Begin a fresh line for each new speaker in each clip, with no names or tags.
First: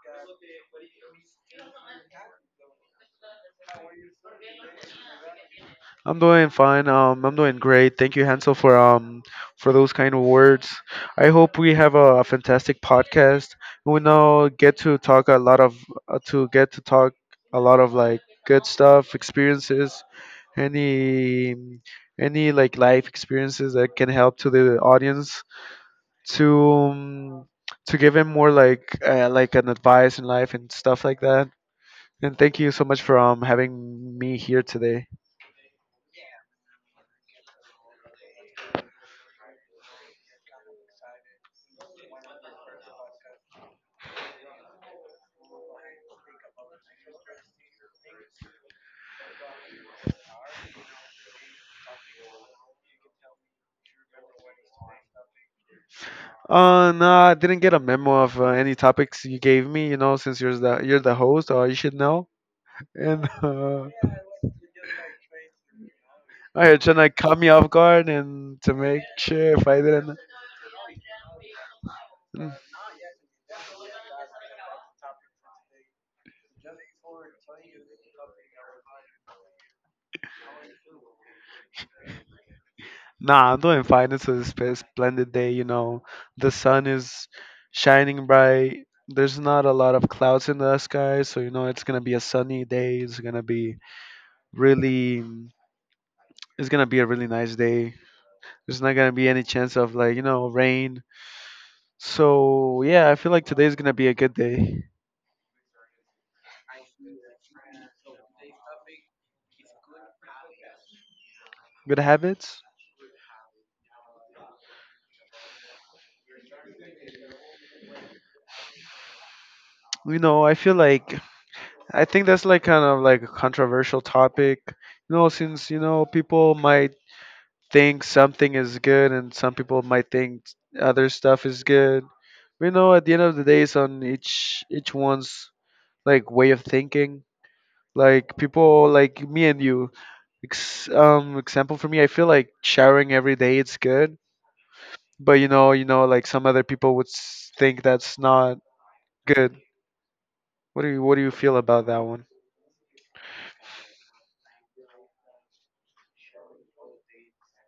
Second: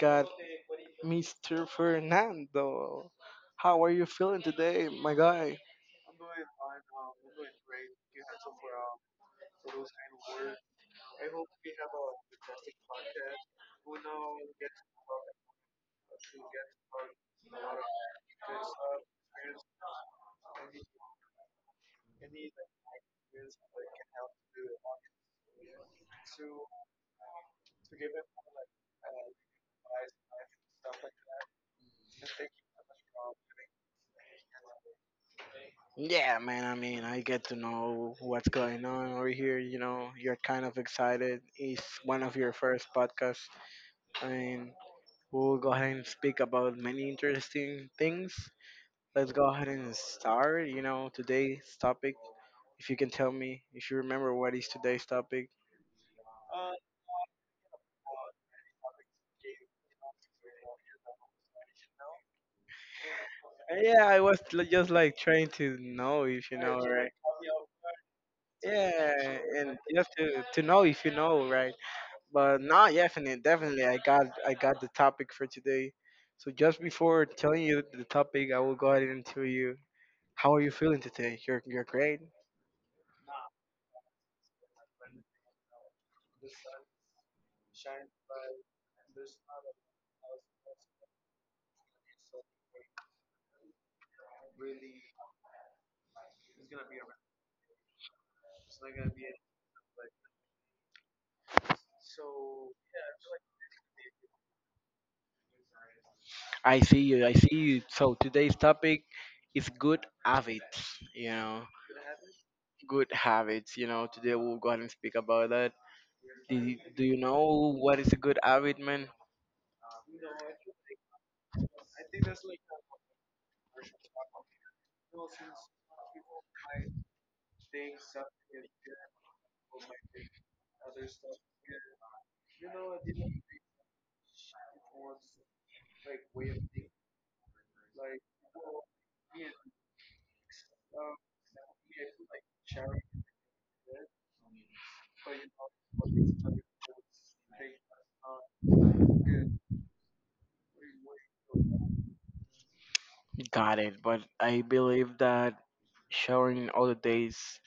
got Mr. Fernando. How are you feeling today, my guy?
I'm doing fine. I'm doing great. Thank you, Hansel, for those kind of words. I hope we have a fantastic podcast. We now get to talk a lot of, to get to talk a lot of like good stuff, experiences, any any like life experiences that can help to the audience to um, to give him more like like an advice in life and stuff like that. And thank you so much for having me here today.
Yeah, man, I get to know what's going on over here. You know, you're kind of excited. It's one of your first podcasts. I mean, we'll go ahead and speak about many interesting things. Let's go ahead and start. You know, today's topic, if you can tell me, if you remember what is today's topic.
No, I didn't get a memo of any topics you gave me. You know, since you're the host, or you should know. And
Just like trying to know if you know,
you're trying
right?
to cut me off guard and to make
Yeah,
sure if I
and just
didn't.
to to know if you know, right?
Mm.
But no, definitely, I got the topic for today. So just before telling you the topic, I will go ahead and tell you how are you feeling today. You're great.
Nah, I'm doing fine. It's a splendid day. You know, the sun is shining bright. There's not a lot of clouds in the sky, so you know it's gonna be a sunny day. It's gonna be really mm, it's gonna be a really nice day. There's not gonna be any chance of like, rain, so yeah, I feel like today's gonna be a good day.
I see you. I see you. So today's topic is good habits. You know,
Good habits.
good habits. You know, today we'll go ahead and speak about that. Do you know what is a good habit, man?
You know, I feel like I think that's like kind of like a controversial topic. You know, since you know, people might think something is good and some people might think other stuff is good. You know, at the end of the day, it's on each one's like way of thinking, like people like me and you. Example for me, I feel like showering every day it's good, but you know, like some other people would think that's not good. What do you feel about that one?
Got it. But I believe that showering all the days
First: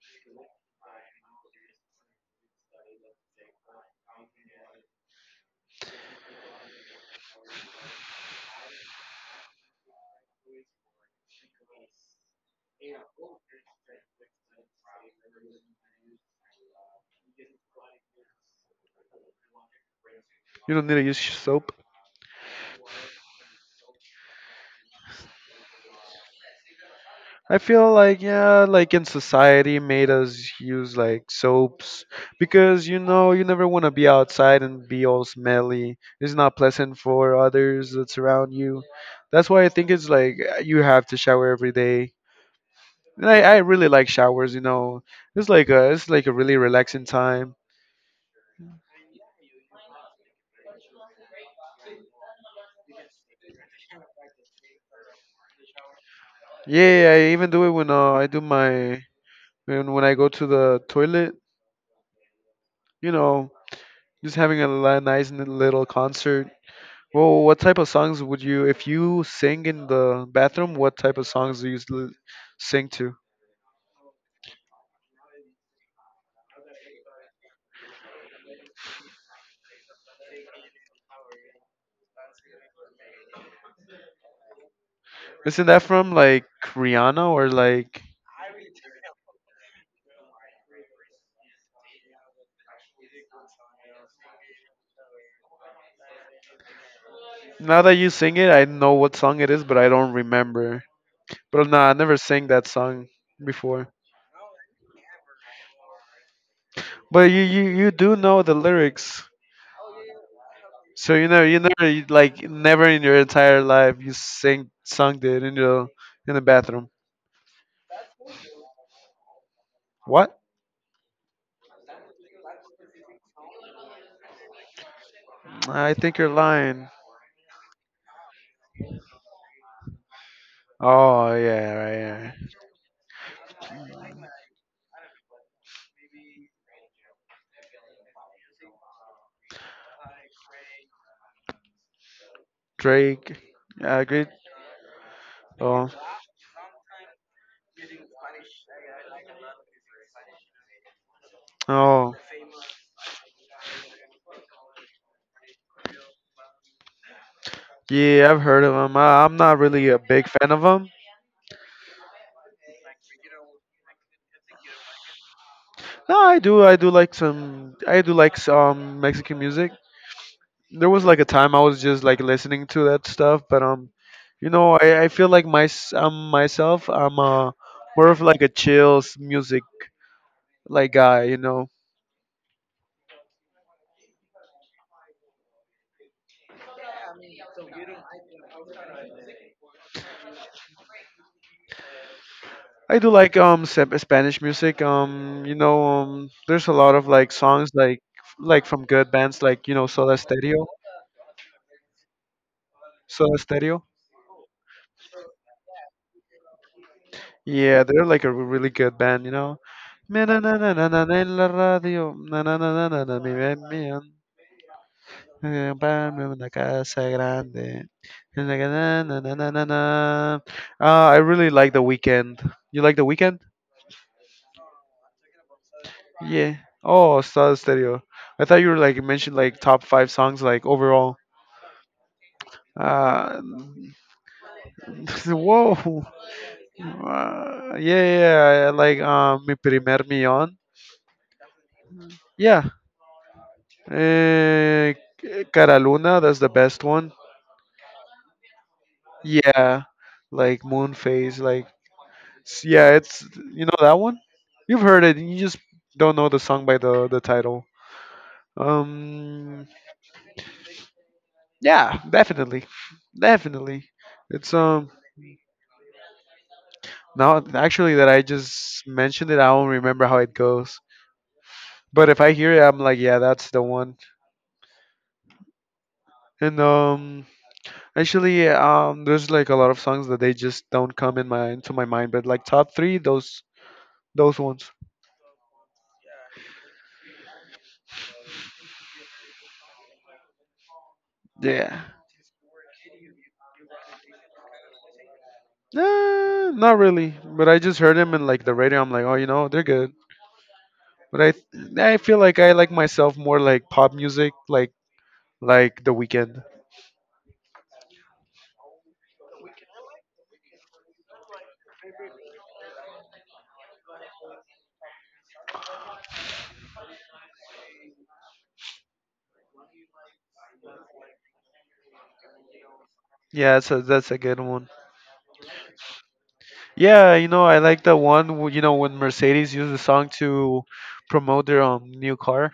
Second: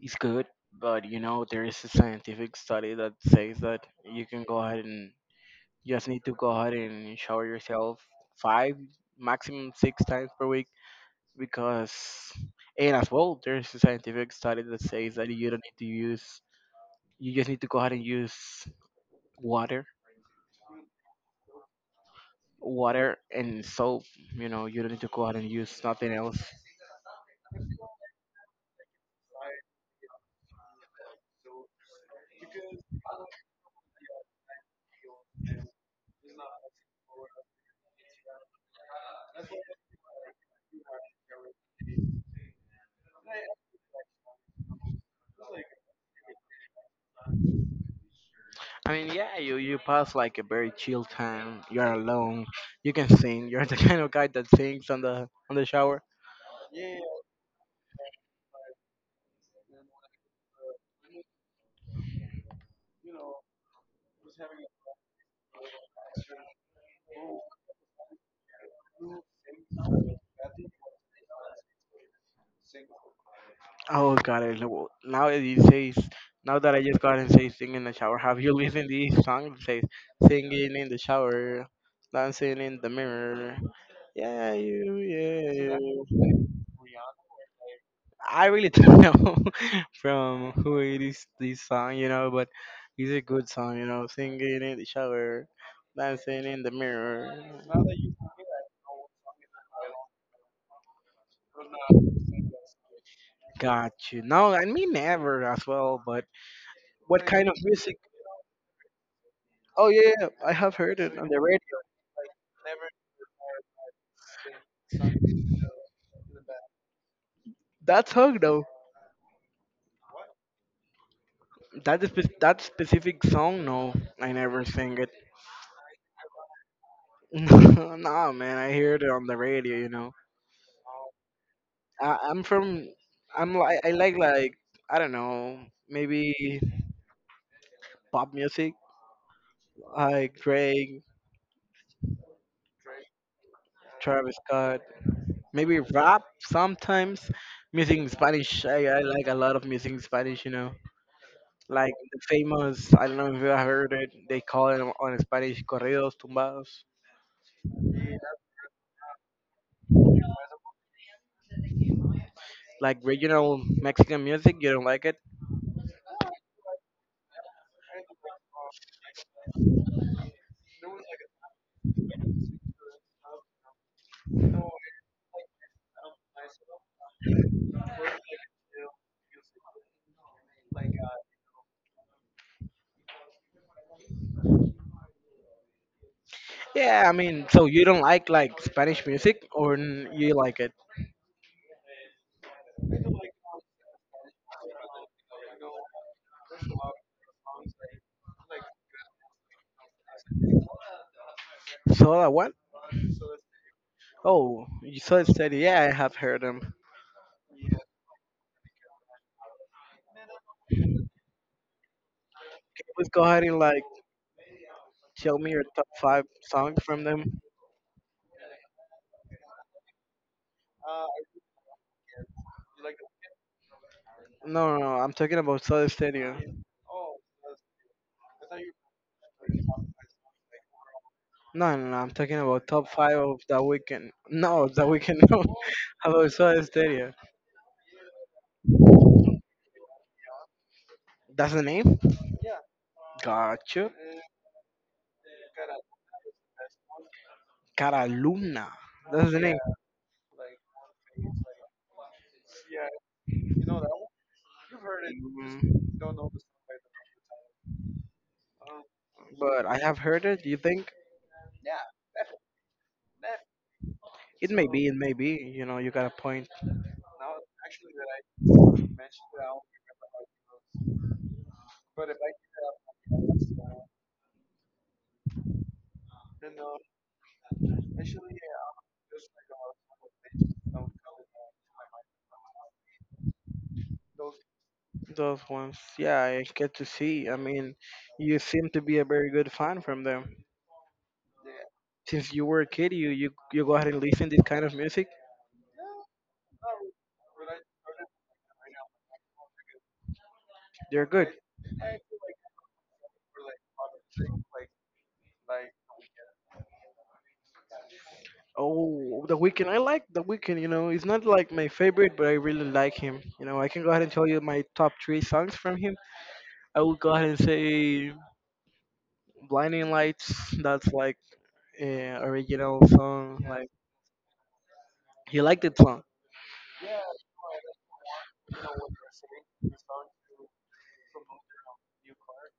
is good. But you know, there is a scientific study that says that you can go ahead and you just need to go ahead and shower yourself five, maximum six times per week because, and as well, there's a scientific study that says that you don't need to use, you just need to go ahead and use water,
You don't need to use soap.
water and soap. You know, you don't need to go ahead and use nothing else.
I feel like, yeah, like in society made us use like soaps, because you know, you never want to be outside and be all smelly. It's not pleasant for others that's around you. That's why I think it's like, you have to shower every day. And I really like showers. You know, it's like a really relaxing time.
Yeah, you pass like a very chill time. You're alone. You can sing. You're the kind of guy that sings on the shower.
Yeah, yeah, yeah, I even do it when I do my when I go to the toilet. You know, just having a nice little concert. Well, what type of songs would you, if you sing in the bathroom, what type of songs do you usually sing to?
Oh God, I know. Now that I just got and say sing in the shower. Have you listened to this song that says singing in the shower, dancing in the mirror? Yeah, you,
Isn't
yeah,
that
you.
from like Rihanna or like,
I really don't know from who it is this song, you know, but it's a good song, you know, singing in the shower, dancing in the mirror.
now that you sing it, I know what song it is, but I don't remember. But nah, I never sang that song before.
Got you. No, never as well. But what
But you,
kind of
you
music?
do know the lyrics.
Oh yeah, yeah, yeah. I have heard
So
it
you
on the
know,
radio.
you never you, like never in your entire life you sing sung it in the bathroom.
That song though.
What?
That specific song. No, I never sing it.
I think you're lying.
Nah, man, I hear it on the radio. You know,
Oh yeah, right.
I,
Yeah.
I'm from. I'm like I like I don't know maybe pop music like Drake,
Drake. I agree.
Travis Scott, maybe
Oh.
rap sometimes. Music in Spanish. I like a lot of music in Spanish. You know. Like
Oh.
the famous, I don't know if you have heard it, they call it on Spanish corridos tumbados.
Yeah, I've heard of him. I'm not really a big fan of him.
Like regional Mexican music, you don't like it?
No, I do. I do like some. I do like some Mexican music. There was like a time I was just like listening to that stuff, but you know, I feel like my myself. I'm more of like a chills music like guy. You know,
Yeah, I mean, so you don't like Spanish music or you like it?
I do like Spanish music. You know, there's a lot of like songs like from good bands like you know, Soda Stereo.
So I what?
Soda Stereo.
Oh, you so it said, yeah, I have heard them.
Yeah, they're like a really good band. You know. Na na na na na na na en la radio. Na na na na
Okay,
na
please
na
go
mi
ahead and
ven
like
bien.
show me your top five
Comprarme una
songs from
casa
them.
grande. Na na na na na na na na. I really like The Weekend. You like The Weekend?
No, no, no, I'm talking about Soda Stereo.
Yeah. Oh, Soda Stereo. I thought you were like mentioned like top five songs like overall.
No, no, no, I'm talking about top five of
Uh,
the weekend. No, the weekend. No,
whoa.
about Soda Stereo.
Yeah, yeah, yeah, like Mi Primer Millón.
That's the name?
Yeah.
Gotcha.
Uh, Cara Luna, that's the best one.
Caraluna. That's the name.
Yeah. Like Moon Phase, like, yeah, it's, you know that one? You've heard it, you just
Mm,
don't know the song by the title.
but
Um
I have heard it. You think
yeah, definitely. Definitely.
it
It's
may be? It may be. You know, you got a point.
now actually that I just mentioned it, I don't remember how it goes. But if I hear it, I'm like, yeah, that's the one. And actually, there's like a lot of songs that they just don't come in my into my mind. But like top three, those ones.
Those ones. Yeah, I get to see. You seem to be a very good fan from them.
Yeah.
Since you were a kid, you go ahead and listen this kind of music.
Nah, not really. But I just heard them in like the radio. I'm like, oh, you know, they're good.
They're
But
good.
I feel like I like myself more like pop music, like The Weeknd.
Oh, The Weeknd. I like The Weeknd. You know, it's not like my favorite, but I really like him. You know, I can go ahead and tell you my top three songs from him. I would go ahead and say "Blinding Lights." That's like original song.
Yeah,
Like
so that's a good one.
he liked the song.
Yeah, you know, I like the one, you know, when Mercedes used the song to promote their new car.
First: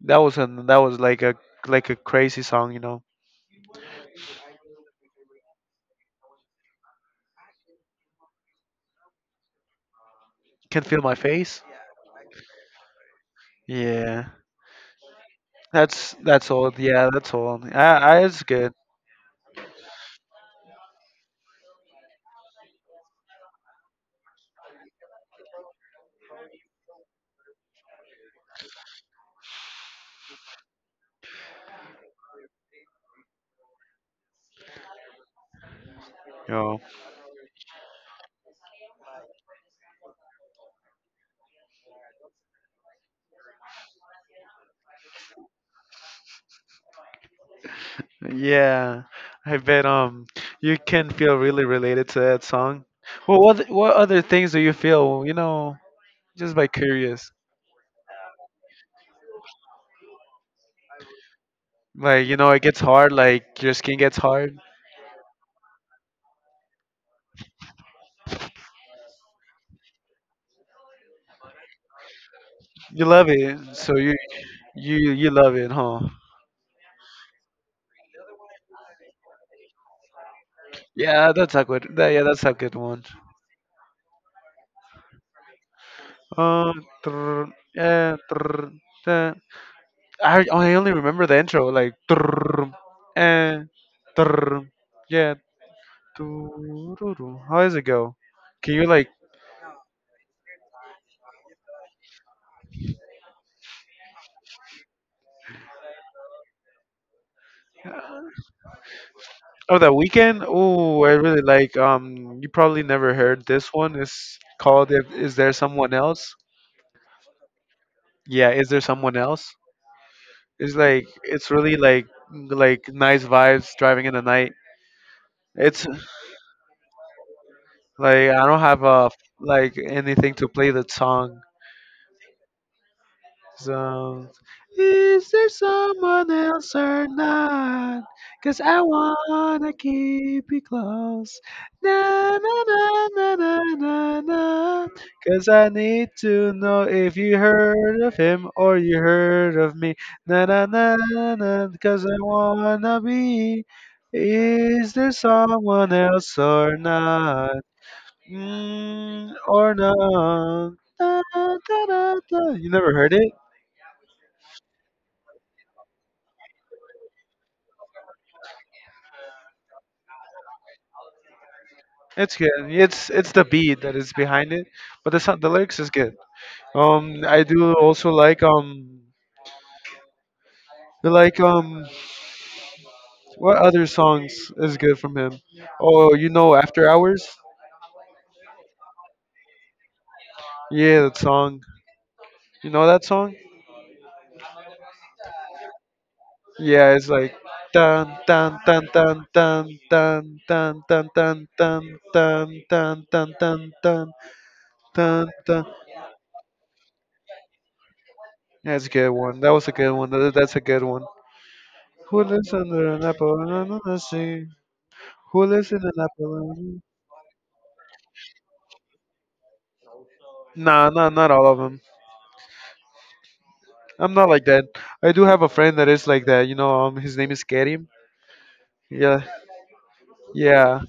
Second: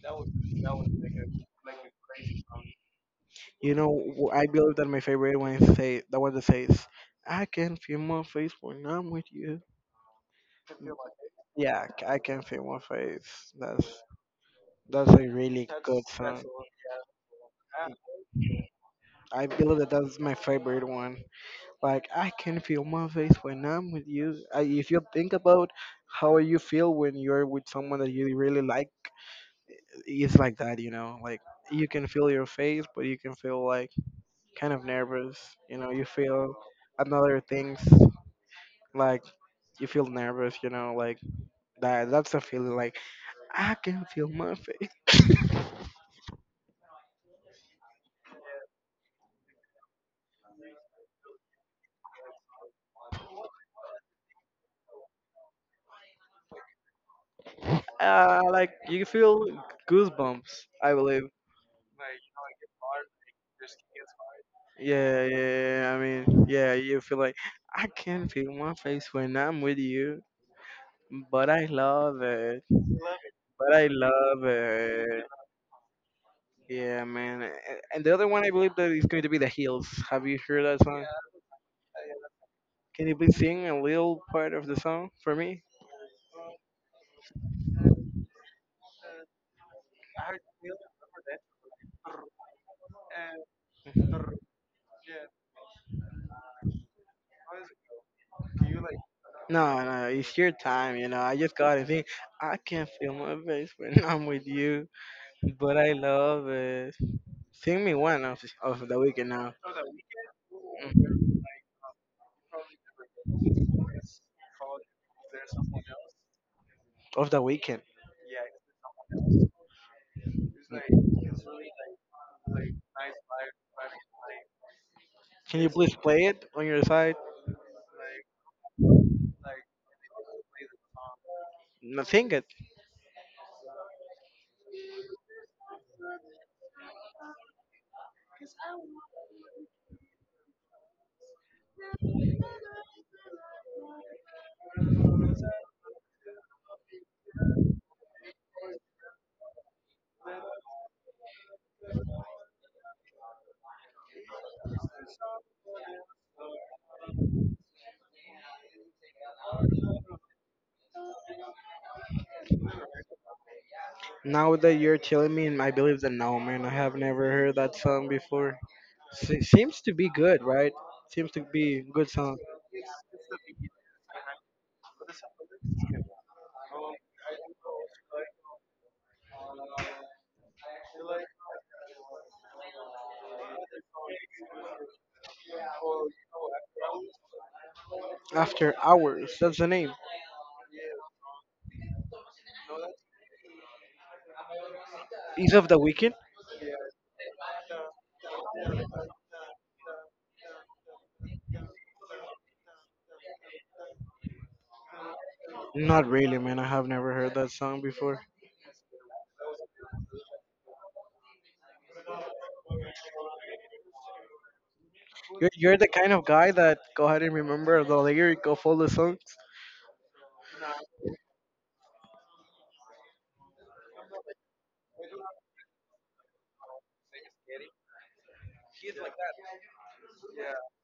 That was an, that was like a crazy song, you know.
You know, I believe that my favorite one is say that was the face. I can feel my face when I'm with you.
Can feel my face.
I can feel my face.
Yeah,
That's a really good
that's
song.
that's old. Yeah, that's old. I it's good.
I believe that that's my favorite one. Like I can feel my face when I'm with you. If you think about how you feel when you're with someone that you really like, it's like that. You know, like you can feel your face, but you can feel like kind of nervous. You know, you feel
Oh,
another things like you feel nervous. You know, like that. That's a feeling like I can feel my face.
yeah. I bet you can feel really related to that song. Well, what other things do you feel? You know, just by curious.
Like you feel goosebumps. I believe.
Like, you know, it gets hard. Like your skin gets hard.
Yeah, you feel like I can feel my face when I'm with you, but I love it.
You love it,
But I
so you
love it.
love it, huh?
Yeah, man. And the other one I believe that is going to be the heels. Have you heard that song?
Yeah, that's a good. That, yeah, that's a good one.
Can you please sing a little part of the song for me?
Trrr, yeah, trrr, I only remember the intro, like "Trrrrum, and
No,
trrrrum." Yeah. "Tururu." How does it go? Can you like?
no, it's your time, you know. I just got to sing. I can feel my face when I'm with you, but I love it. Sing me one of the weekend now.
Oh, that weekend. Oh, I really
Mhm.
like. You probably never heard this one. It's called Is There Someone Else?"
Of the weekend.
Yeah, is there someone else? It's like it's really like nice vibes driving in the night.
Can you
It's
please play it on your side?
like I don't have a like anything to play the
No, sing it.
songs. Is there someone else or not? Cause I wanna keep you close. Na na na na na na na. Cause I need to know if you heard of him or you heard of me. Na na na na na. Cause I wanna be. Is there someone else or not? Mm, or not? Da, da, da, da. You never heard it?
Now that you're telling me, I believe that no, man, I have never heard that song before. Seems to be good, right? Seems to be good
It's
song.
good. It's the beat that is behind it, but the song, the lyrics is good. I do also like what other songs is good from him? Oh, you know, After Hours.
After Hours, that's the name.
Yeah, that song. You know that song?
Is of the Weekend?
Yeah, it's like dun dun dun dun dun dun dun dun dun dun dun dun dun dun dun dun dun.
Not really, man. I have never heard that song before.
That's a good one. That was a good one. That's a good one. Who lives under an apple? And under the sea? Who lives in
You're the
an
kind of guy
Appalachian?
that go ahead and remember the lyric of all the songs.
Nah, nah, not all of them. I'm not like that. I do have a friend that is like that. You know, his name is Kerim. Yeah, yeah.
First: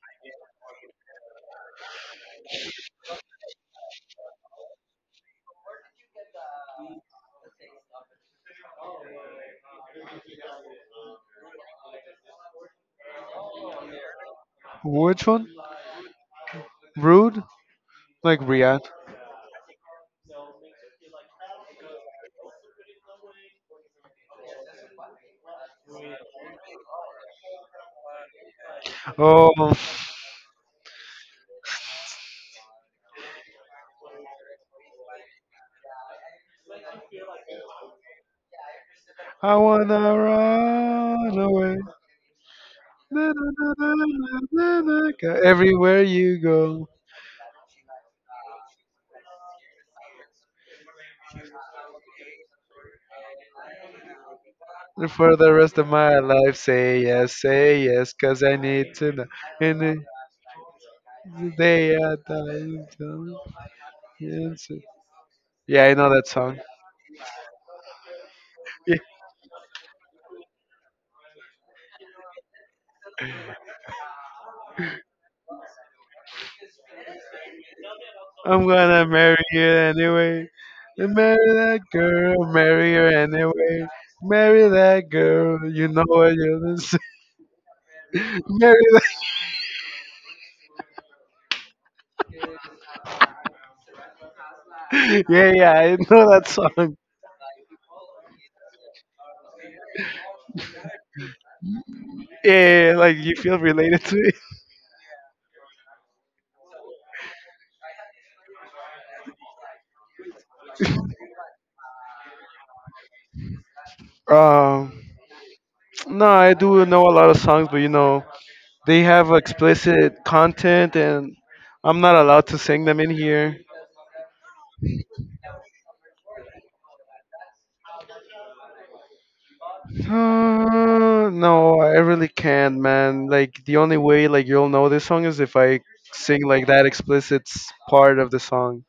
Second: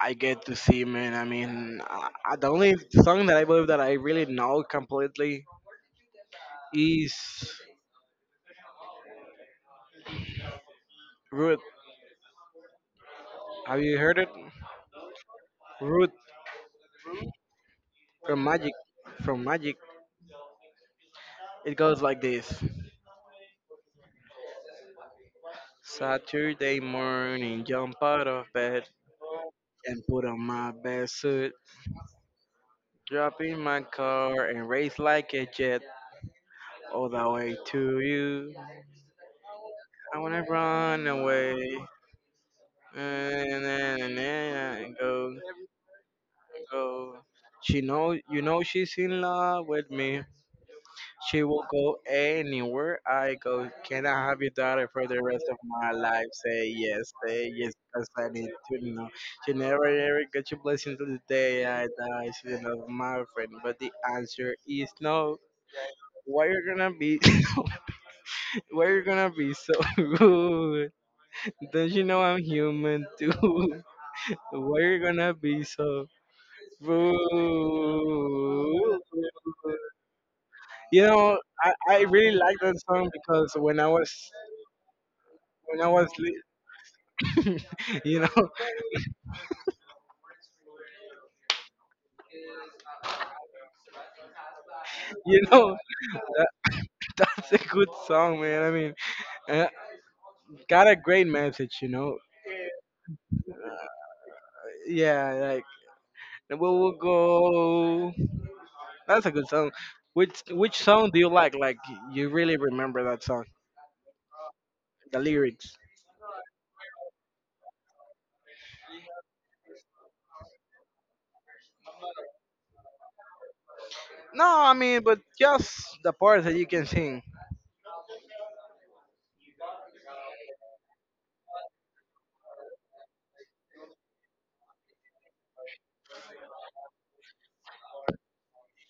I get to see, man. The only song that I believe that I really know completely is Root. Have you heard it?
Which one?
Root
Rude? Like
from Magic.
Riyadh.
From Magic. It goes like this. Saturday morning, jump out of bed
Oh,
and put on my best suit, drop in my car and race like a jet all the way to you.
I wanna
I wanna run
run
away
away. Na, na, na, na,
and
na, na,
and
na, go.
go
Everywhere you go.
go. She know you know she's in love with me. She will go anywhere I go. Can I have your daughter for the
For
rest
the
of
rest of
my
my
life?
life,
Say yes,
say
because
yes,
I
cause
need
I
to
need
know.
to know.
She
And
never
the
ever got your blessing till the day
day
I
I
die. She's
die, you
not
tell
my
me
friend, but the answer
yes.
is no.
Yeah, I know that
Why
song.
you gonna be? Why you gonna be so rude? Don't you know I'm human too? Why you gonna be so rude?
I'm gonna marry you anyway.
You know,
Marry that
I
girl,
really like that
marry her
song because
anyway. Marry that girl,
when
you
I
know
was
what you're gonna say.
li- you know,
Marry that.
you
Yeah, yeah,
know,
I know that
that,
song.
that's a good song, man. Uh, got a great message, you know.
Yeah, yeah, yeah, like you feel related to it.
Yeah, like we will go. That's a good song. Which song do you like? Like you really remember that song,
Um,
the lyrics?
no, I do know a lot of songs, but you know, they have explicit content and I'm not allowed to sing them in here.
No, I mean, but just the parts that you can sing.
No, I really can't, man. Like the only way like you'll know this song is if I sing like that explicit part of the song.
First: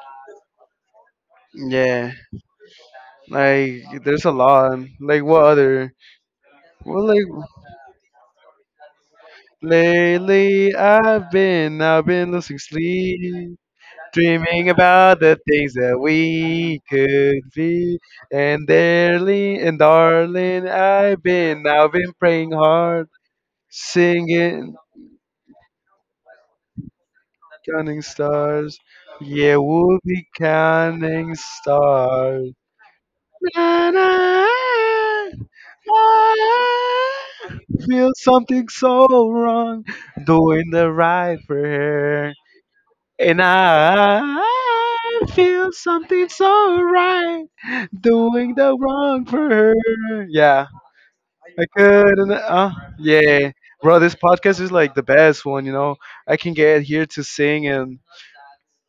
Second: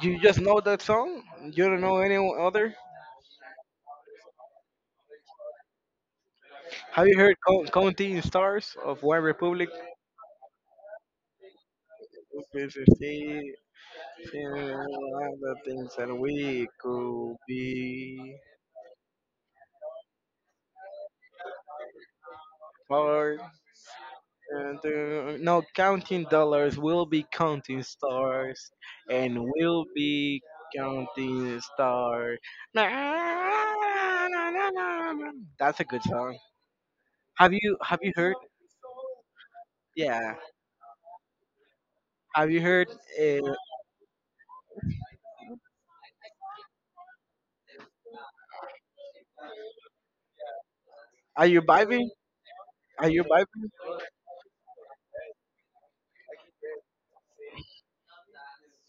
You just know that song. You don't know
Yeah,
any other.
like there's a lot. Like what other?
Have
Well,
you heard
like
"Counting Stars" of One Republic?
lately I've been losing sleep, dreaming
And
about the
other
things
things
that
that we
we
could
could be.
be
And darling, I've been praying hard,
part
singing
and no counting dollars, we'll be counting
counting
stars,
stars.
and
Yeah,
we'll
we'll be
be
counting
counting stars.
stars.
That's
And I,
a good song.
I
Have
feel
you heard
something so wrong
yeah
doing the right for her.
have you heard
And
uh,
I feel something so right doing the wrong for her. Yeah,
are you
I
vibing?
could. And,
are you
yeah,
vibing
bro, this podcast is like the best one, you know. I can get here to sing and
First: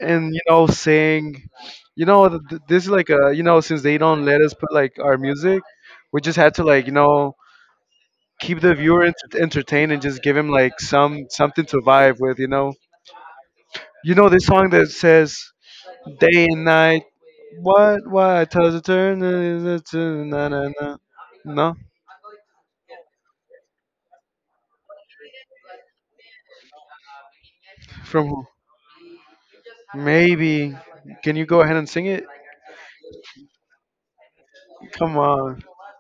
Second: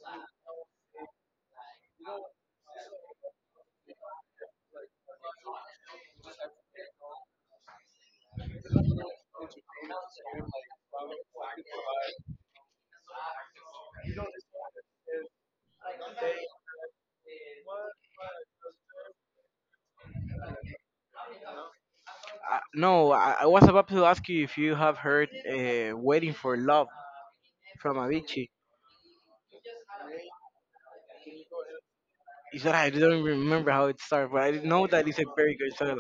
you know, saying, you know, this is like a, you know, since they don't let us put like our music, we just had to like, you know, keep the viewer entertained and just give him like something to vibe with, you know. You know this song that says day and night, what, why does it turn, is it na na na, no,
No, I was about to ask you if you have heard waiting for love from
from who,
Avicii.
maybe, can you go ahead and sing it,
He said I don't even remember how it started, but I didn't know that
come
it's a very
on,
good song.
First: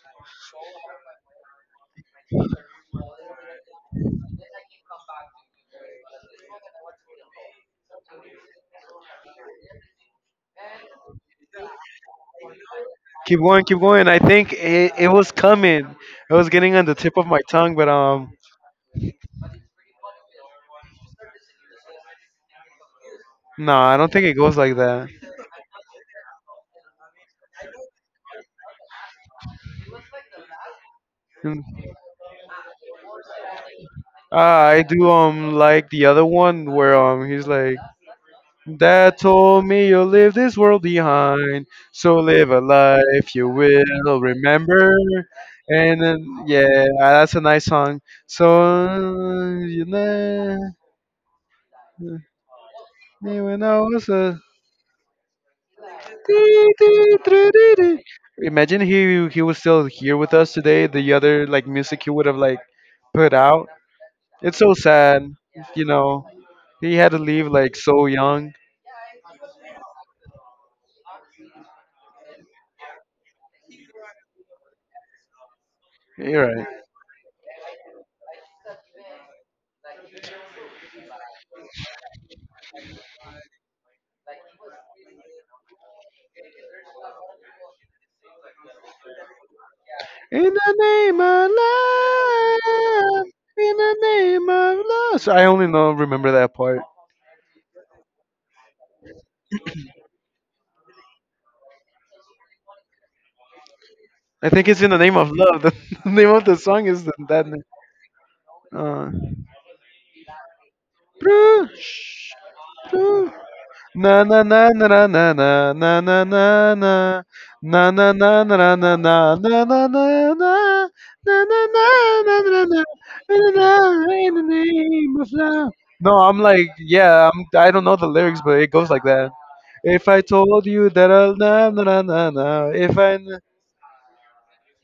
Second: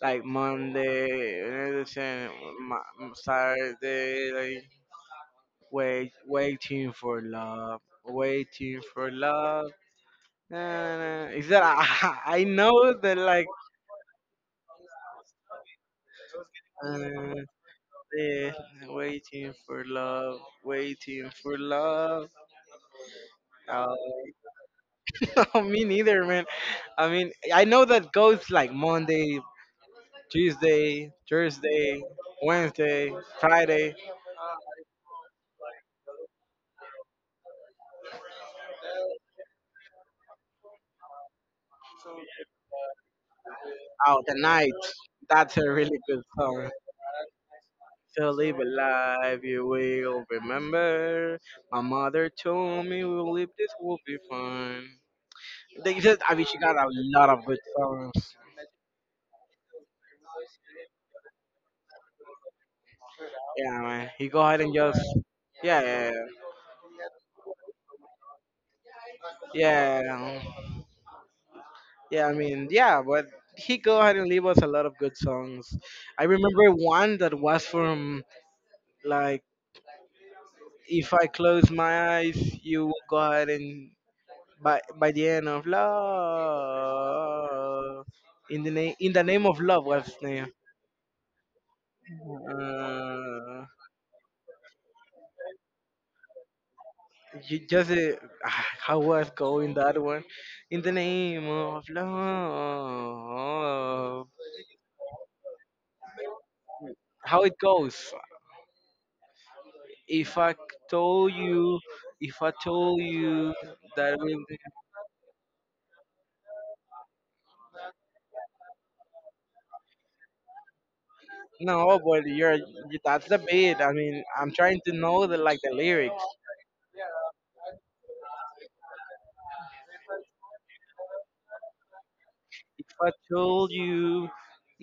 Like Monday, Wednesday, Saturday, like waiting for love, waiting for love. Na, na. Is that I know that
keep
like
going, I think it was coming, it was getting on the tip of
uh,
my tongue, but
eh, waiting for love, waiting for love. Uh,
Nah, I don't think it goes like that.
no, me neither, man. I mean, I know that goes like Monday, Tuesday,
Mm.
Thursday, Wednesday, Friday.
Ah, I do like the other one where he's like, dad told me you'll leave this world behind, so live a life you will
Out the night.
remember.
That's a really
And
good
then,
song.
yeah, ah, that's a nice song.
So
So
live a life you
you
will
know,
remember. My mother told me we'll
me
live
when
this
I
will
was
be
a
fun. They just, I mean, she
dee,
got a
dee,
lot of
doo,
good
dee, dee.
songs.
Imagine he was still here with us today, the other like music he would have like put out.
Yeah, man. You go
It's
ahead
so
and just,
sad,
yeah,
you
yeah,
know. He had to leave like so young.
yeah, yeah. Yeah, I mean, yeah, but he go ahead and leave us a lot of good songs. I
You're right.
remember one that was from like if I close my eyes, you will go ahead and by the end of love, in the name of love, what's his
In
name?
the name of love.
Uh,
In the name of love. So I only know remember that part.
ju- just How was going that one? In the name of love,
I think it's in the name of love. The name of the song is
how
that.
it
Name.
goes?
Uh,
If I told you,
Bruce,
if I told
Bruce.
you that we no, but you're that's the beat. I mean, I'm trying to know the like the lyrics. I told you,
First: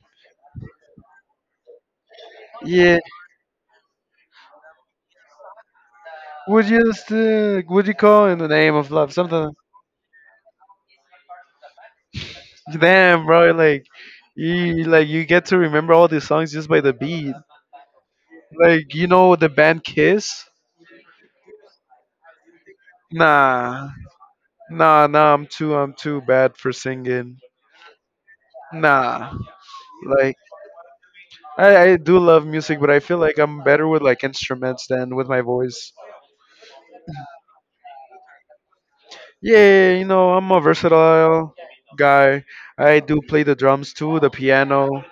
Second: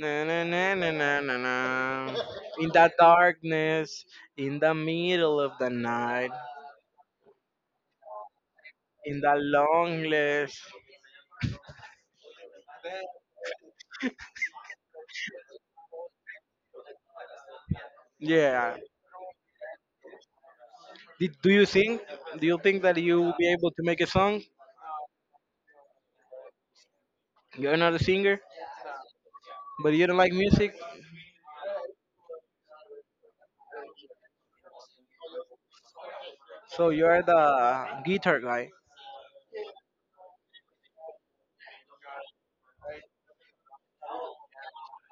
na na na na na na na. In the darkness, in the middle of the night, in the longness. Yeah.
Like you know the band Kiss?
Do you sing? Do you think that you will be able to
Nah,
make a song?
nah, nah. I'm too bad for singing.
You're not a singer,
Nah,
but you don't like
like
music,
I do love music, but I feel like I'm better with like instruments than with my voice.
so you're the guitar guy.
Yeah, you know I'm a versatile guy. I do play the drums too, the piano.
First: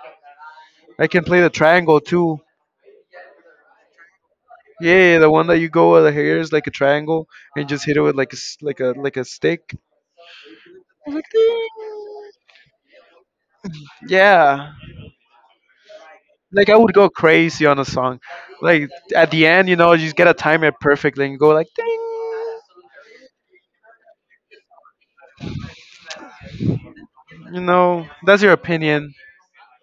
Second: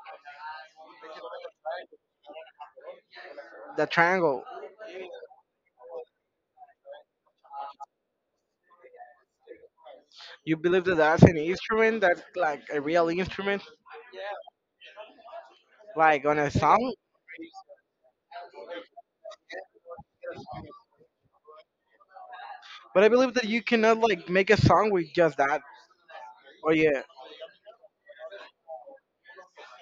I can play the triangle too.
The triangle.
Yeah, the one that you go with the hair is like a triangle and just hit it with like a like a like a stick.
You believe that that's an instrument? That's like a real instrument?
Yeah,
Like on a
like I would
song,
go crazy on a song. Like at the end, you know, you just gotta time it perfectly and go like ding.
but I believe that you cannot like make a song with just that. Oh yeah.
You know, that's your opinion.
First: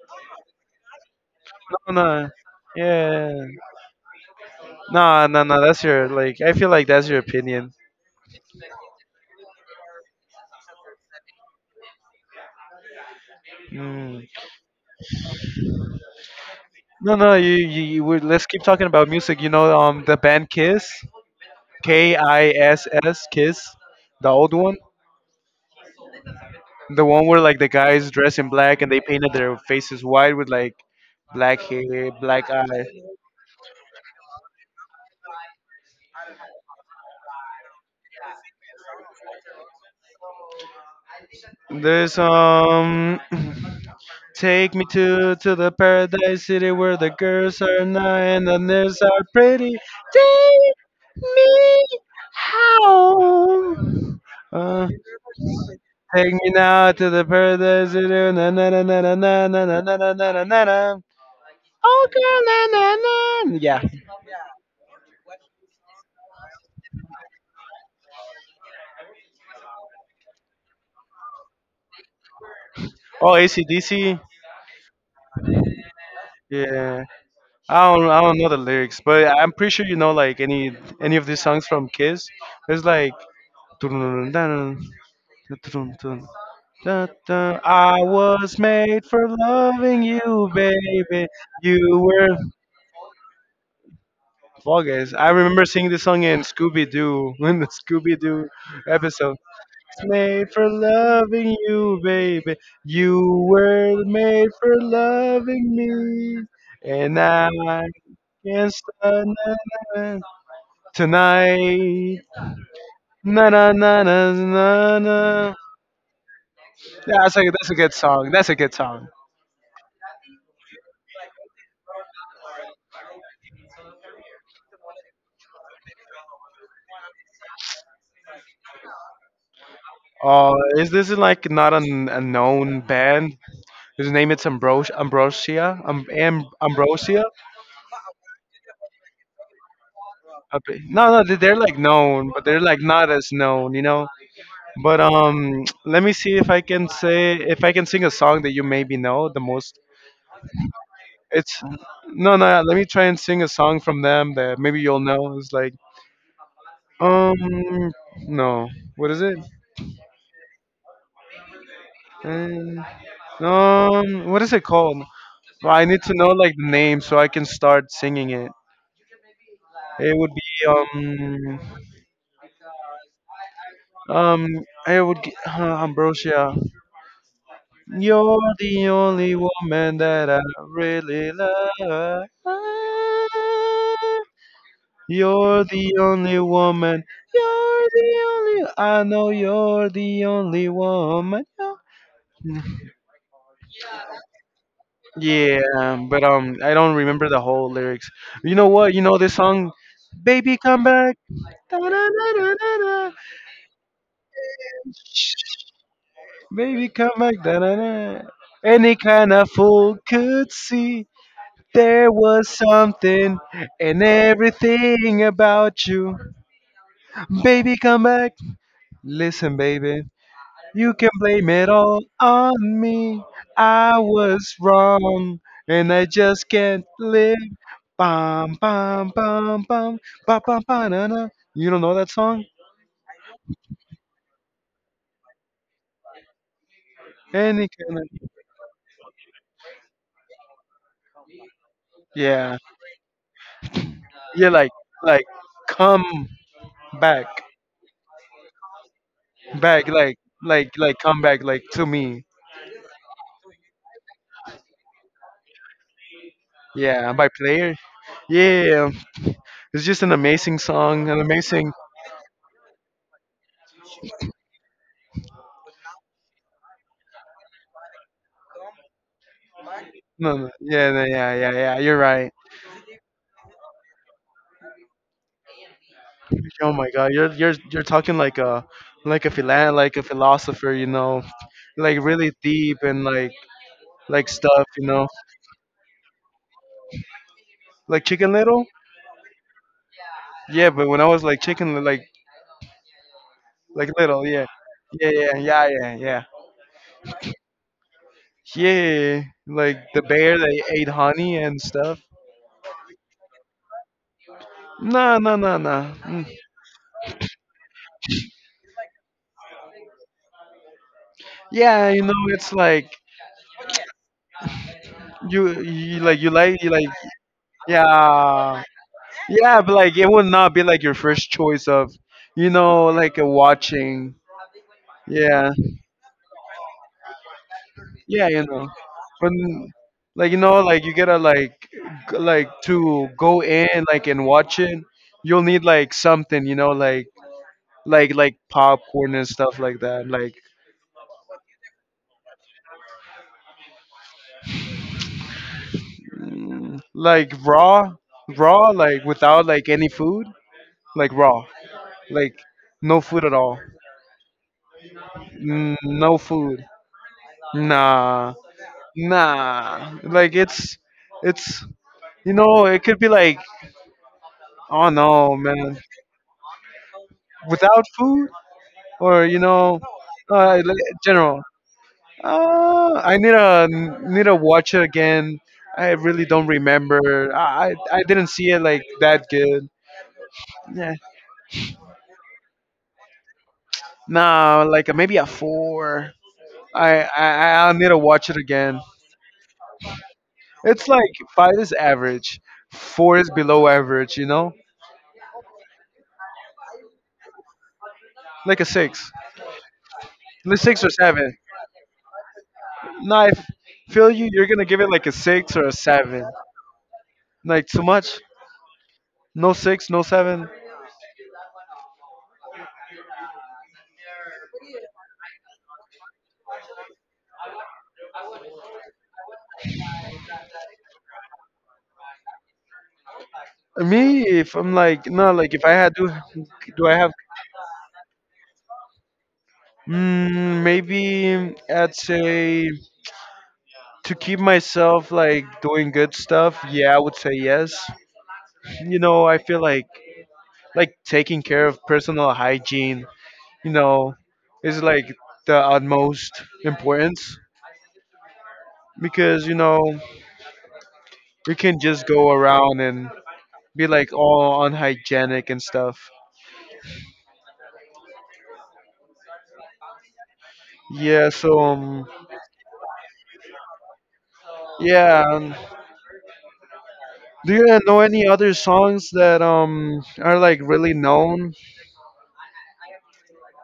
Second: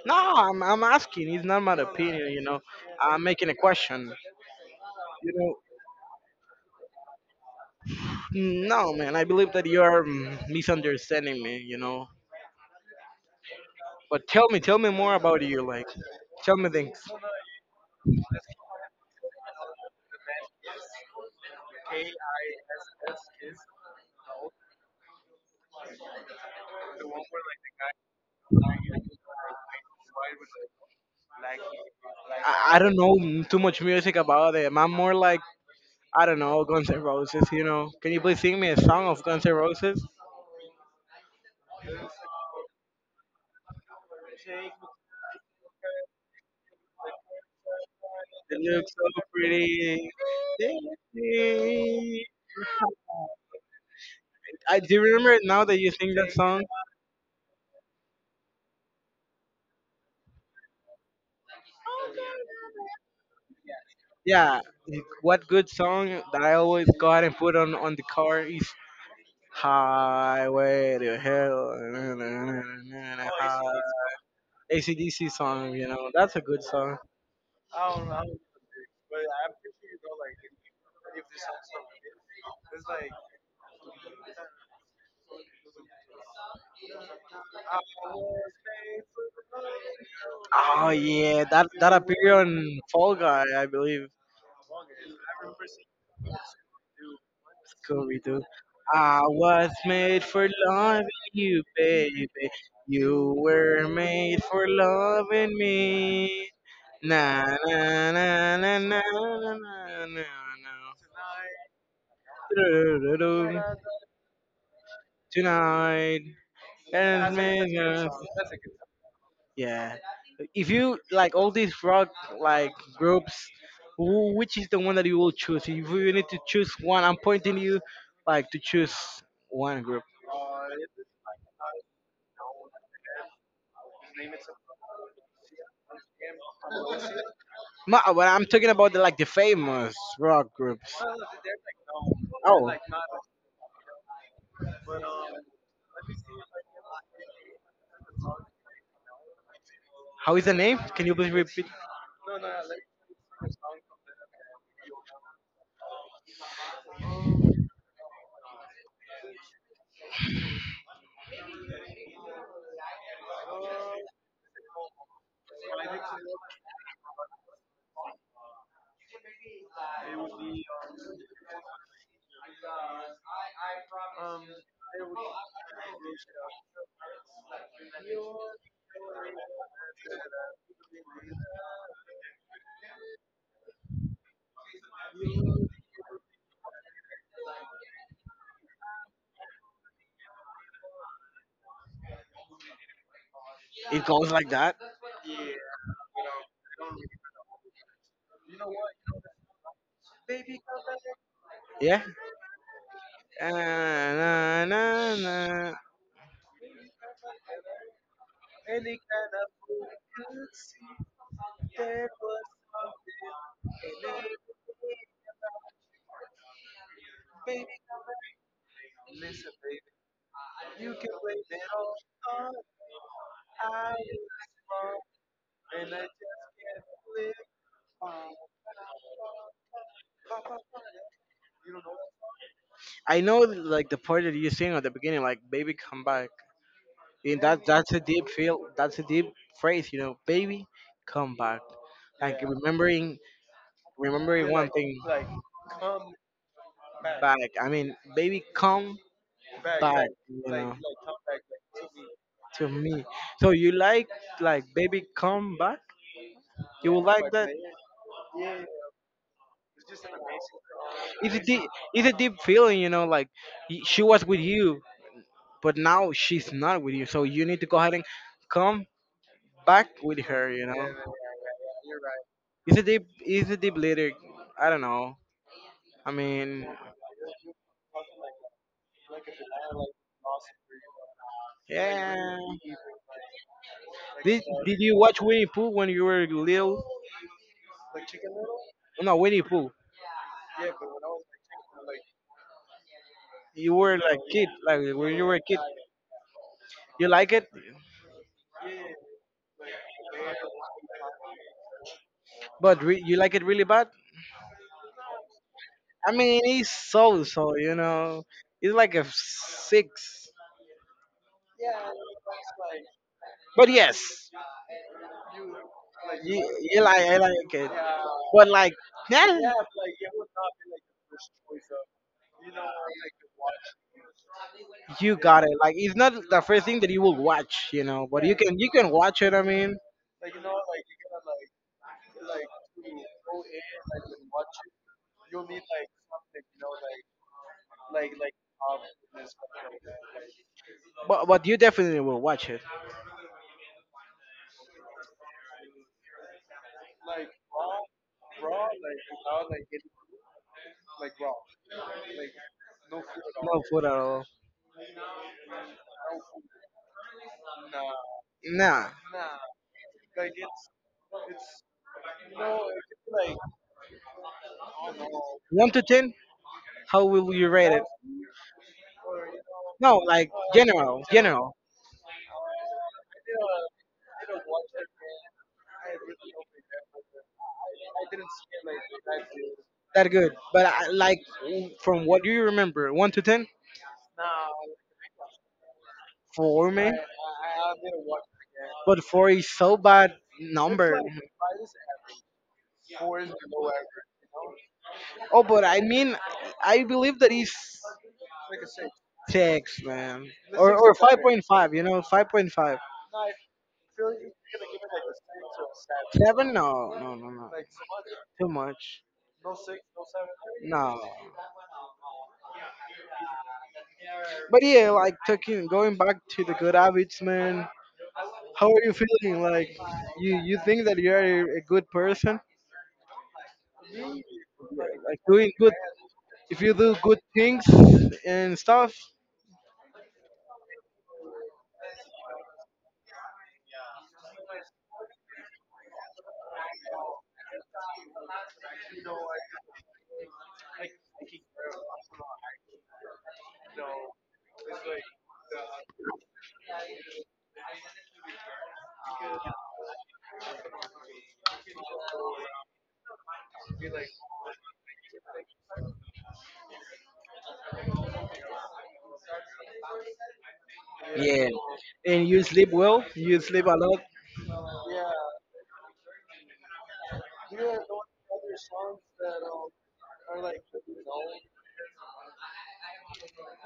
No, I'm asking. It's not my
No, no,
opinion, you know. I'm
yeah,
making a question.
no,
You
no,
know,
no. That's your like. I feel like that's your opinion.
no, man. I believe that you are misunderstanding me. You know, but
Mm.
tell me more about you. Like, tell me things.
No, no. You would. Let's keep talking about music. You know, the band Kiss, K I S S, Kiss, the old one, the one where like the guys dress in black and they painted their faces white with like black hair,
Like,
black
I
eyes.
don't know too much music about them. I'm more like I don't know Guns N' Roses. You know, can you please sing me a song of Guns N' Roses?
There's. Take me to the paradise city where the girls are nice and the
It looks
nerds
so
are pretty.
pretty.
Take me home.
I
Uh,
do remember now that you sing that
take me
song.
now to the paradise city. Na na na na na na na na na na na na na na. Oh girl, na na na. Yeah.
Yeah, what good song that I always go ahead and put on the car is Highway to Hell.
Oh, ACDC.
ACDC song, you know, that's a good song.
Yeah. I don't know the lyrics, but I'm pretty sure you know like any of these songs from Kiss. It's like. Da, da, I was made for loving you,
Oh
baby.
yeah, that
You were.
appeared on Fall Guy, I believe.
Fall Guys. I remember singing this song in Scooby Doo, in the
Scooby
Scooby
Doo.
Doo
I
episode.
was
It's
made for
made for
loving
loving
you,
you,
baby.
baby. You
You were
were
made
made
for
for
loving
loving me.
me.
And
Na
now
na
I
na
can't
na
stop
na
na, na,
na
na,
na na.
tonight. Na
Do-do-do-do.
na na na na na.
Tonight.
Yeah,
And
that's
made
a good song. That's a good song.
yeah. If you like all these rock like groups, which is the one that you will choose? If you need to choose one, I'm pointing you like to choose one group.
Uh, is this like not an, a known band? His name it's Ambrosia. Ambrosia.
Ma, but I'm talking about like the famous rock groups.
No, no, they're like known, but they're
Oh,
like not as known, you know. But let me see if I can sing a song that you maybe know the most.
how is the name? Can you please
It's
repeat?
no, no. Let me try and sing a song from them that maybe you'll know. It's like um, no, what is it? Um, what is it called? Well, I need to know like the name so I can start singing it. It would be um I would g Ambrosia. You're the only woman that I really love. You're the only woman. You're the only. I know you're the only woman. You're-
It goes like that.
Yeah, but I don't remember the whole lyrics. You know what? You know this song, "Baby Come Back."
Yeah.
Da-da-da-da-da-da.
Na, na, na.
Baby, come back. Da-na-na. Any kind of fool could see there was something in everything about you. Baby, come back. Listen, baby, you can blame it all on me. I was wrong, and I just can't live. Bum, bum, bum, bum, bum, bum, bum, na, na. You don't know that song?
I know like the part that you sing at the beginning, like "Baby, come back." And
Any
that's
kind
a
of.
deep feel. That's a deep phrase, you know. "Baby, come back." Like
Yeah.
remembering
You're
one thing.
like, come back.
Back, I mean, baby, come
Back
back, you know,
like come back like to me.
to me. So you like baby, come back. You will
Yeah, by
like that.
Player. Yeah, it's just an amazing song, an
It's a deep,
amazing
it's a deep feeling, you know. Like she was with you, but now she's not with you. So you need to go ahead and come back with
no,
her,
no,
you yeah,
yeah no,
know.
yeah yeah yeah you're right.
It's a deep lyric. I don't know. I mean,
Oh my god, you're talking like a like a philosopher, you know, like really
yeah.
deep and
Like,
like stuff,
Did
you
you
know,
watch Winnie Pooh when you were little?
like Chicken Little.
No, Winnie Pooh.
Yeah, but when I was like
You
like
were like
little. Yeah
kid, like
yeah
when you were
yeah
a kid,
yeah yeah yeah
you like it,
yeah, like the bear that ate honey and stuff.
but you like it really bad.
No, no, no, no.
I
Mm.
mean, it's so so, you know, it's like a six.
Yeah, you know, it's like
But yes, you,
you
you
like
like I like it, but
yeah,
like yeah,
yeah, but like it would not be like your first choice of, you know, like a watching.
you got it.
Yeah,
Like it's not the first thing that you will watch, you know, but
yeah, you know,
you can watch
but
it. I mean,
like you know, like you gotta like like to go in like and watch it. You'll need like something, you know, like popcorn and stuff like that,
but you definitely will watch it.
like raw, raw, like without like any food, like raw, like no food at all.
No food at all.
No food. Nah,
Nah,
nah. Like it's. You know, it could be like, oh no,
one
man,
to ten. How will you rate it?
without food, or you know,
No, like
like,
general,
general.
general.
I need to watch it again. I really don't remember. I didn't see it like that good.
That good. But I,
Yeah.
like from what you remember, one to ten,
Nah, like maybe a four.
four man.
I'll need to watch it again.
But four is so bad
It's
number.
like five is average, four is below average. You know.
Oh, but I mean, I believe that is
Like a six,
six, man,
like
or
six or
five
seven.
point five. You know, 5.5.
Nah, if feel you, you're gonna give it like a six or a seven.
Seven? No, no, no, no.
Like too much,
Too much.
no six, no seven.
No. But yeah, like talking, going back to the good habits, man. How are you feeling? Like you think that you are a good person,
Me, if I'm like
like
no,
doing
like if
good.
I had to,
If you
do
do
I have?
good things and stuff,
Mm, maybe I'd say to keep myself like doing good stuff. Yeah, I would say yes. You know, I feel like taking care of personal hygiene. You know, is like the utmost importance because you know we can just go around and be like all unhygienic and stuff. Yeah, so
and you sleep well, you sleep a lot.
yeah, do you know any other songs that are like really known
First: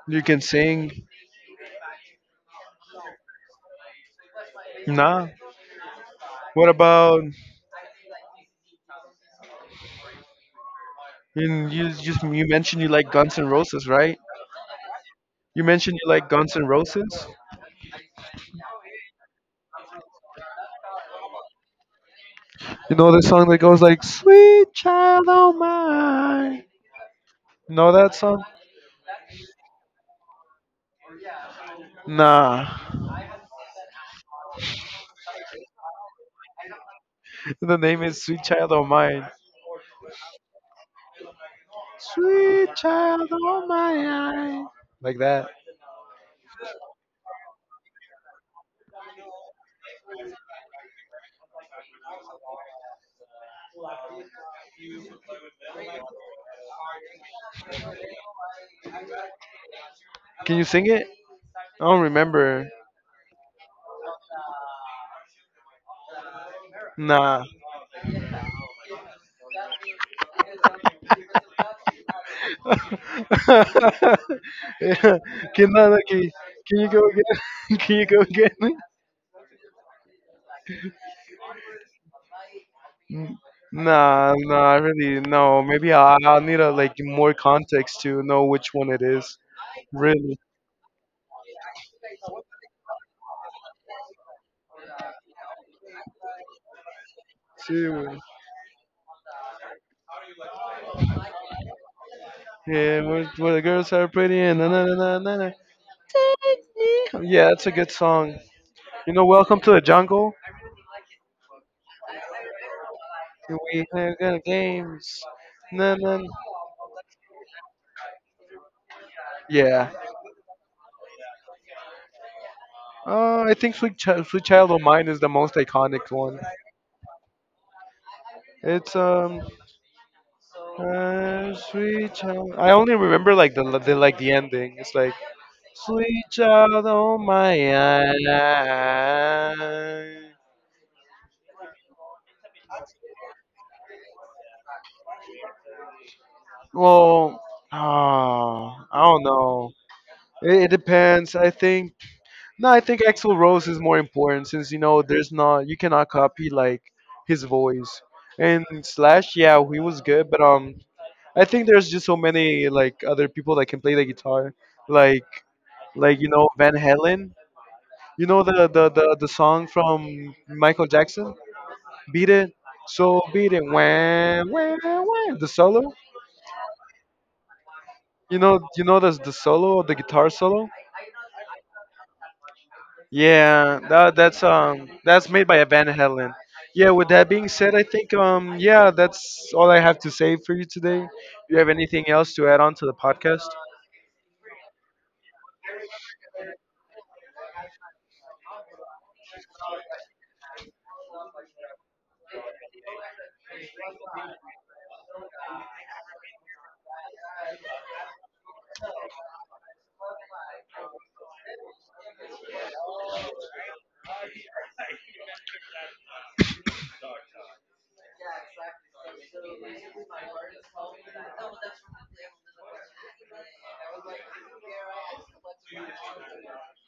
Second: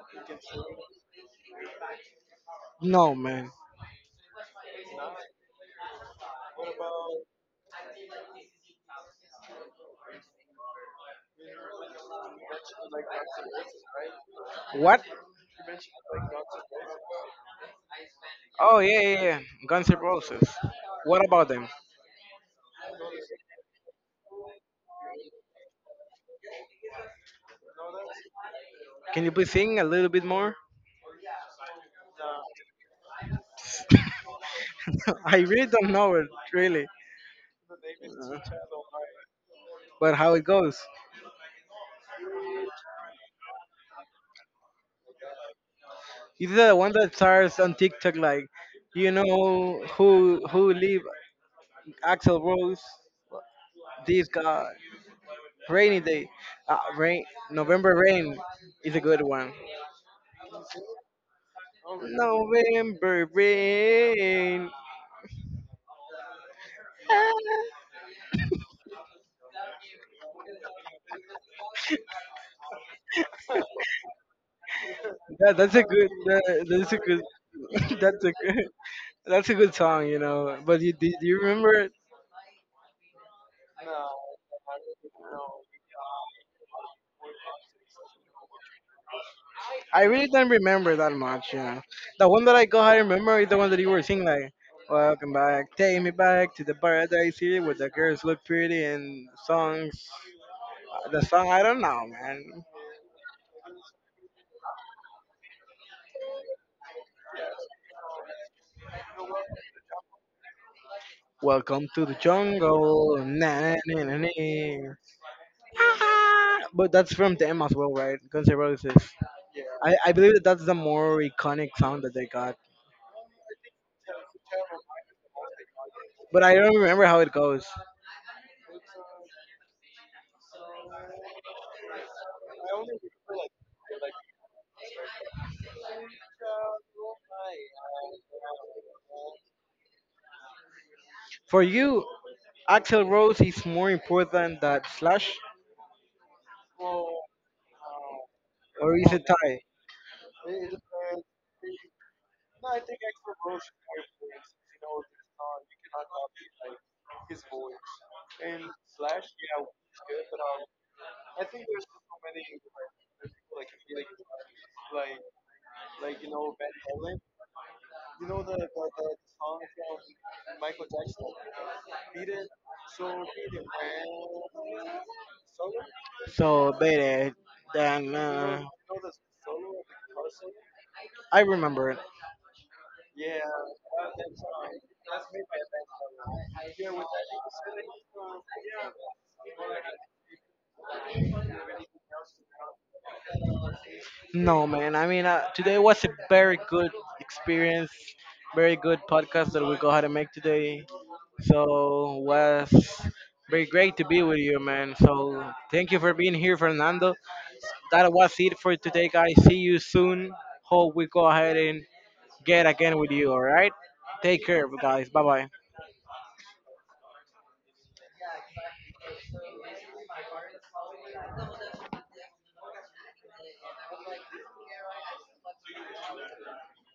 you can sing?
No, man.
Nah. What about and you just you mentioned you like Guns N' Roses, right?
What?
You mentioned you like Guns N' Roses?
Oh yeah, yeah, yeah. Guns N' Roses. What about them?
You know the song that goes like Sweet Child O' Mine. Know that song?
Can you please sing a little bit more?
Nah.
I really don't know it really,
The name is Sweet Child O' Mine.
but how it goes.
Sweet child of my eye. Like that.
Is the one that starts on TikTok like, you know who leave Axel Rose? This guy. Rainy day. Rain. November rain is a good one.
Can you sing it? I don't remember.
November rain.
Nah. Yeah.
That,
can,
that's a
no, no,
good. That,
can you
that's a
go
good.
again? Can you go
That's a good.
again?
That's a good song, you know. But you, do you remember it?
N- Nah, nah, really no. Maybe I'll need a like more context to know which one it is.
I really
Really.
don't remember that much, you know. The one that I go, I remember is the one that you were singing, like, "Welcome back, take me back to the paradise here,
See,
where the
wh-
girls look pretty and songs." The song, I don't know, man.
Yeah, where the girls are pretty and na na na na na na. Yeah, that's a good song. You know, Welcome to the Jungle.
Welcome to the jungle. Na,
We
na, na,
have
na,
got
na.
games. Na na.
But that's from them as well, right? Guns N' Roses.
Yeah.
I believe that that's the more iconic sound that they got.
I think Sweet Child O' Mine is the most iconic one.
But I don't remember how it goes.
It's Sweet Child. I only remember like the like the ending. It's like Sweet Child O' Mine.
For you, Axel Rose is more important than Slash,
Well, oh,
or
I
is
don't
it tie?
know. It depends. I think no. I think Axl Rose is more important since you know there's not you cannot copy like his voice. And Slash, yeah, he was good, but I think there's just so many like other people that can play the guitar, like like you know Van Halen. You know the song from Michael Jackson, "Beat It." So beat it, wham, wham, wham. The solo.
So better than.
You know the solo, the guitar solo.
I remember it.
Yeah, that that's made by Van Halen. Yeah. With that being said, I think yeah that's all I have to say for you today. Do you have anything else to add on to the podcast?
No, man. I mean, today was a very good experience, very good podcast that we go ahead and make today. So was very great to be with you, man. So thank you for being here, Fernando. That was it for today, guys. See you soon. Hope we go ahead and get again with you. All right. Take care, guys. Bye bye.